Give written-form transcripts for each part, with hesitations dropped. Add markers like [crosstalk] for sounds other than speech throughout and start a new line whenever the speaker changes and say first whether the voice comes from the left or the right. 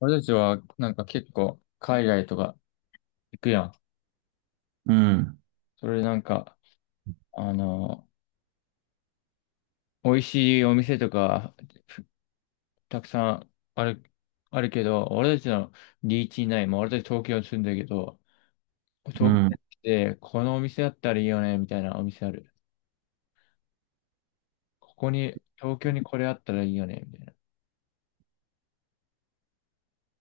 left: 俺たちはなんか結構海外とか行くやん。
right: うん。
left: それでなんか、あの、美味しいお店とかふたくさんあるけど、俺たちのリーチにない。まあ、俺たち東京に住んだけど、
right: う
left: 東京
right: ん。
left: に
right: い
left: 来て、このお店あったらいいよね、みたいなお店ある。ここに、東京にこれあったらいいよね、みたい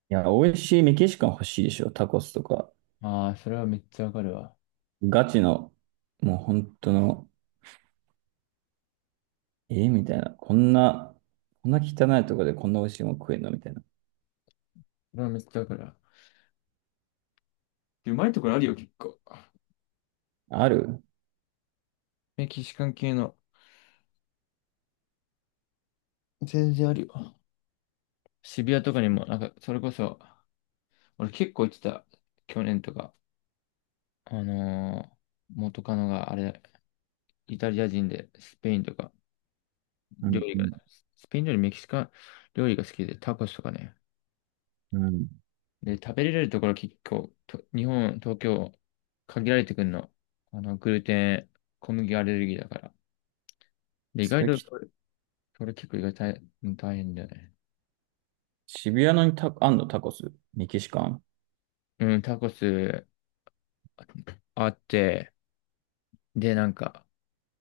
right: や、美味しいメキシカン欲しいでしょ。タコスとか。
left: な。ああ、それはめっちゃわかるわ。
right: ガチの、もう本当の、えみたいな。こんな、こんな汚いとこでこんな美味しいもん食えんのみたいな。
left: それはめっちゃわかるわ。でうまいところあるよ、結構。
right: ある。
left: メキシカン系の。全然あるよ。渋谷とかにも、なんか、それこそ、俺結構言ってた、去年とか。あのー元カノがあれ、イタリア人で、スペインとか、
right: う
left: 料
right: ん
left: 理
right: う
left: が、
right: ん。
left: スペイン料理、メキシカン料理が好きで、タコスとかね。
right: うん。
left: で、食べれるところ結構、と日本、東京、限られてくんの。グルテン、小麦アレルギーだから。で、意
right: そ
left: 外
right: れ
left: と、
right: き、
left: それ結構意外と大変大変だよね。
right: 渋谷のにあんのタコス。メキシカン。
left: うん、タコスあって、で、なんか、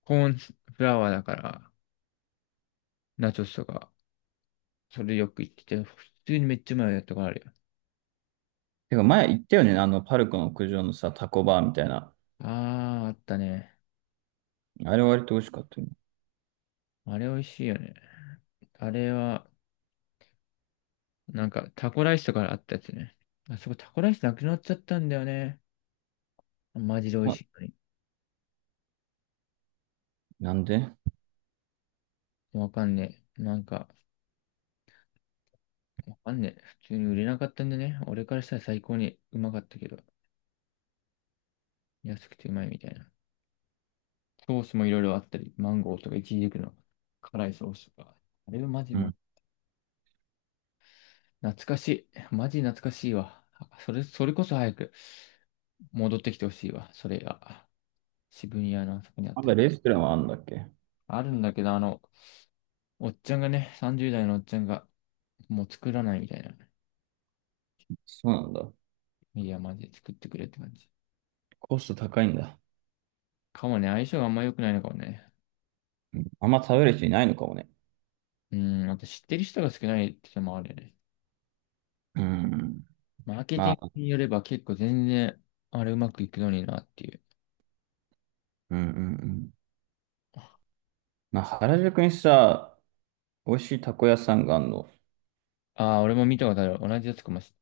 left: コーンフラワーだから、ナチョスとか、それよく言ってて、普通にめっちゃうまいやったことかあるよ。
right: てか前言ったよね。あの、パルコの屋上のさ、タコバーみたいな。
left: ああ、あったね。
right: あれ割と美味しかったよね。
left: あれ美味しいよね。あれは、なんかタコライスとかあったやつね。あそこタコライスなくなっちゃったんだよね。マジで美味
right: あ、
left: しいのに。
right: なんで？
left: わかんねえ。なんか、わかんねえ。普通に売れなかったんでね。俺からしたら最高にうまかったけど、安くてうまいみたいな。ソースもいろいろあったり、マンゴーとかイチジクの辛いソースとか。あれはマジ
right: う
left: も、
right: ん。
left: 懐かしい。マジ懐かしいわ。それこそ早く。戻ってきてほしいわ、それが。渋谷のあそこにあっ
right: ま
left: て。
right: だレストランはあんだっけ？
left: あるんだけど、おっちゃんがね、30代のおっちゃんが、もう作らないみたいな。
right: そうなんだ。
left: いや、マジで作ってくれって感じ。
right: コスト高いんだ。
left: かもね、相性があんま良くないのかもね。
right: うん。あんま食べる人いないのかもね。
left: うん、あと知ってる人が少ないってのもあるよね。
right: うん。
left: マーケティン
right: まあ、
left: グによれば結構全然、あれうまくいくのになっていう。
right: うんうんうん。まあ、原宿にさ、美味しいたこ屋さんがあるの。
left: ああ、俺も見たことある。同じやつかもし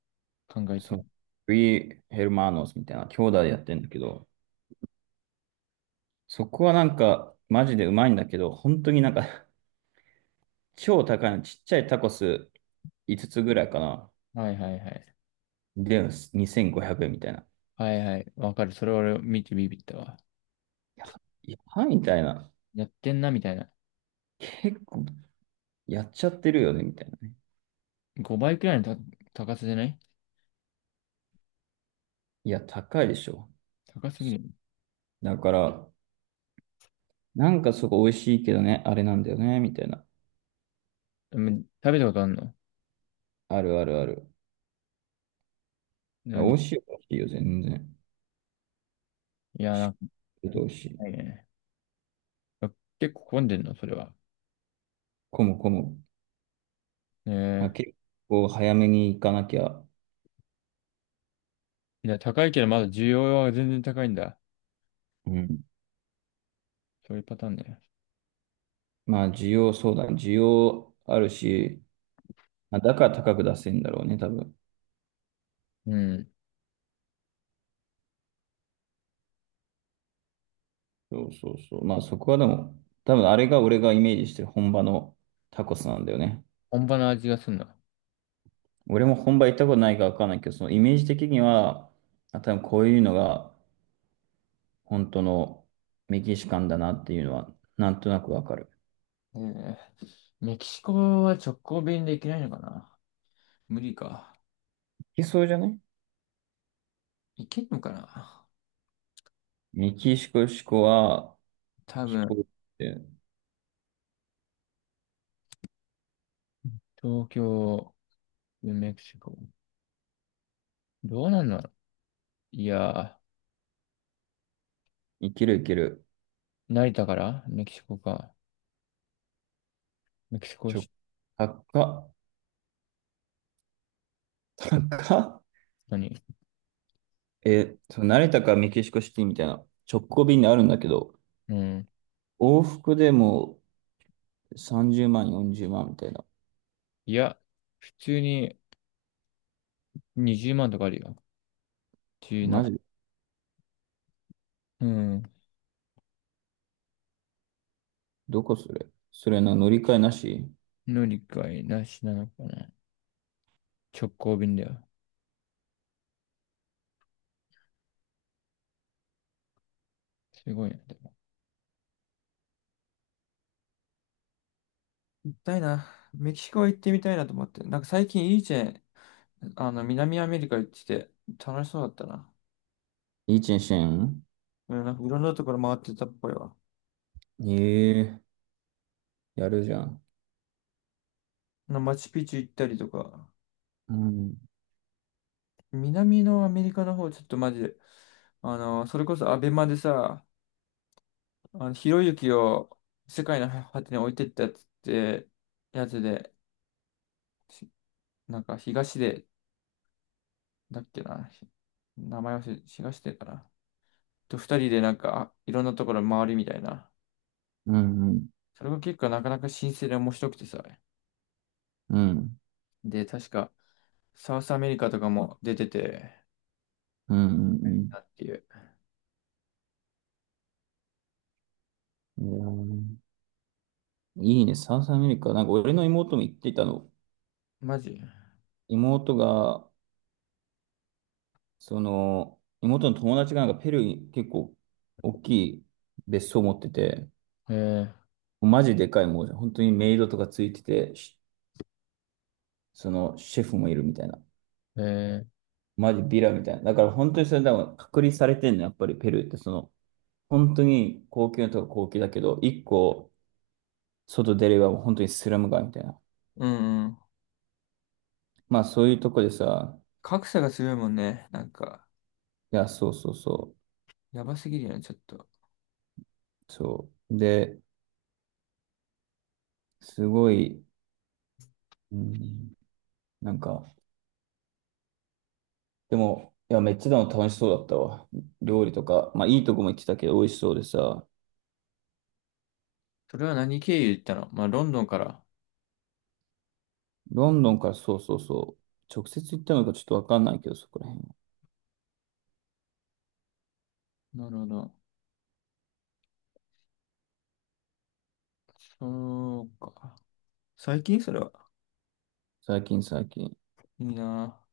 left: 考えて
right: そ
left: る。
right: う、フリーヘルマーノスみたいな、兄弟でやってんだけど、そこはなんか、マジでうまいんだけど、本当になんか [laughs] 超高いの、ちっちゃいタコス5つぐらいかな。
left: はいはいはい。
right: で、2500円みたいな。
left: はいはい。わかる。それ俺見てビビったわ。
right: や、いやばいみたいな。
left: やってんなみたいな。
right: 結構、やっちゃってるよね、みたいなね。
left: 5倍くらいの高さじゃない？
right: いや、高いでしょ。
left: 高すぎる。
right: だから、なんかそこ美味しいけどね、あれなんだよね、みたいな。
left: でも食べたことあんの？
right: あるあるある。
left: で
right: 美
left: もい
right: 味しいよ、美味しいよ、全然。
left: や、な
right: し
left: んか、も
right: ど
left: っ
right: うし、
left: たいないね。結構混んでんの、それは？
right: 混む混む。
left: ね
right: あ、
left: え。
right: 結構早めに行かなきゃ。
left: いや、高いけど、まだ需要は全然高いんだ。
right: うん。
left: そういうパターンね。
right: まあ、需要、そうだ、需要あるし、まあ、だから高く出せんだろうね、多分。
left: うん。
right: そうそうそう。まあ、そこはでも、多分あれが俺がイメージしてる本場のタコスなんだよね。
left: 本場の味がすんな。
right: 俺も本場行ったことないからわかんないけど、そのイメージ的には、あ、多分こういうのが本当のメキシカンだなっていうのは、なんとなくわかる。
left: ねえ。メキシコは直行便で行けないのかな？無理か。
right: いけそうじゃない？
left: 行けるのかな？
right: メキシコは、
left: 多
right: 飛
left: 分。
right: 行機
left: 東京、メキシコ。どうなんだろう？いや
right: いけるいける。
left: ー、成田からメキシコか。メキシコ
right: ちょ、
left: し、
right: 高っ、高っ。
left: 何？
right: え、そう、成田かメキシコシティみたいな直行便であるんだけど、
left: うん。
right: 往復でも30万、40万みたいな。
left: いや、普通に、20万とかあるよ。
right: マ
left: 17。
right: ジ？
left: うん。
right: どこそれ？それの乗り換えなし？
left: 乗り換えなしなのかな。直行便だよ。すごいな。でも行きたいな。メキシコ行ってみたいなと思って。なんか最近いいチェーン、南アメリカ行ってて楽しそうだったな。
right: いいチェンシェン？
left: うん、なんかいろんなところ回ってたっぽいわ。
right: ええ、やるじゃん。
left: マチュピチュ行ったりとか。
right: うん、
left: 南のアメリカの方、ちょっとマジで、それこそアベマでさ、ひろゆきを世界の果てに置いてったやつって、やつで、しなんかだっけな。名前忘れ、東出かな。と二人でなんか、いろんなところ回るみたいな。
right: うん、
left: それが結構なかなか新鮮で面白くてさ。
right: うん、うん、
left: で、確か、サウスアメリカとかも出てて、
right: うん、うん。うん。
left: なっていう。
right: いやーいいね、サウスアメリカ。なんか俺の妹も言ってたの。
left: マジ
right: 妹が、その、妹の友達がなんかペルーに結構大きい別荘を持ってて、
left: え
right: マジでかい、もう本当にメイドとかついてて、そのシェフもいるみたいな。
left: ー、えー
right: マジビラみたいな。だから本当にそれ、だから隔離されてんの、やっぱりペルーってその、本当に高級なとこ高級だけど、一個外出ればもう本当にスラム街みたいな。
left: うんうん。
right: まあそういうとこでさ、
left: 格差がすごいもんね。なんか、
right: いや、そうそうそ
left: やばすぎるよね、ちょっと。
right: う、そう。で、すごい、うん、なんか、でも、いや、めっちゃでも楽しそうだったわ。料理とか、まあいいとこも行ってたけど美味しそうでさ、
left: それは何経由で行ったの？まあ、ロンドンから。
right: ロンドンから、そうそうそう、直接行ったのかちょっとわかんないけど、そこら辺は。
left: なるほど。そうか。最近それは。
right: 最近最近。
left: いいな。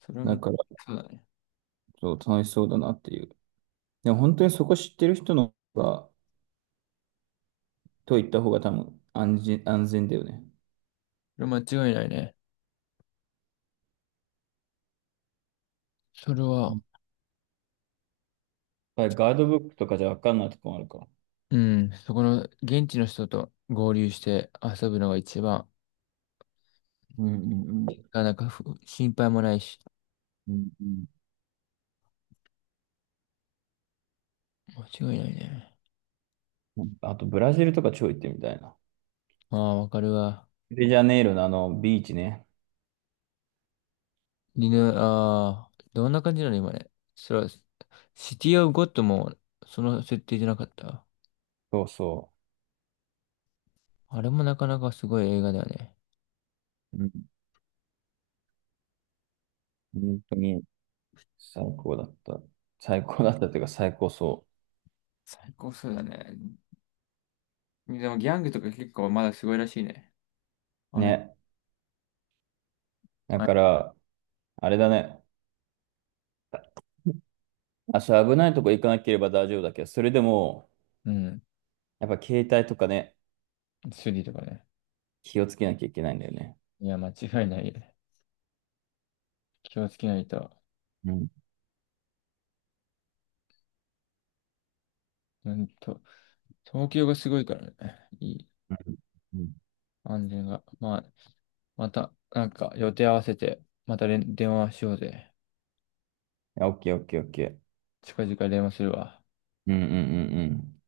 left: それは
right: だ
left: め、
right: から、
left: そうだね。
right: そう、楽しそうだなっていう。でも本当にそこ知ってる人の方が、と行った方が多分安全、安全だよね。
left: それ間違いないね。それ
right: う
left: は、
right: ん。やっぱりガイドブックとかじゃわかんないとこもあるから。
left: うん、そこの現地の人と合流して遊ぶのが一番、
right: うんうんうん。
left: なかなか心配もないし、
right: うん
left: 間違いないね。
right: うん。あと、ブラジルとか超行ってみたいな。
left: ああ、わかるわ。
right: リオデジャネイロのあのビーチね。
left: ああ、どんな感じなの今ね。それは、シティオブゴッドもその設定じゃなかった。
right: そうそ
left: あれもなかなかすごい映画だよね。
right: う。うん、本当に最高だった。最高だったっていうか最高そ
left: 最高そうだね。でもギャングとか結構まだすごいらしいね。
right: う。
left: あの、
right: ね。だ
left: あ
right: から、あれだね。あ、危ないとこ行かなければ大丈夫だけど、それでも、
left: うん、
right: やっぱ携帯とかね、
left: スリとかね。
right: 気をつけなきゃいけないんだよね。
left: いや、間違いないよね。気をつけないと。
right: うん。
left: うんと、東京がすごいからね。いい
right: うん。うん、
left: 安全が。まあ、また、なんか予定合わせて、また電話しようぜ。
right: やオッケーオッケーオッケー。
left: 近々電話するわ。
right: うんうんうんうん。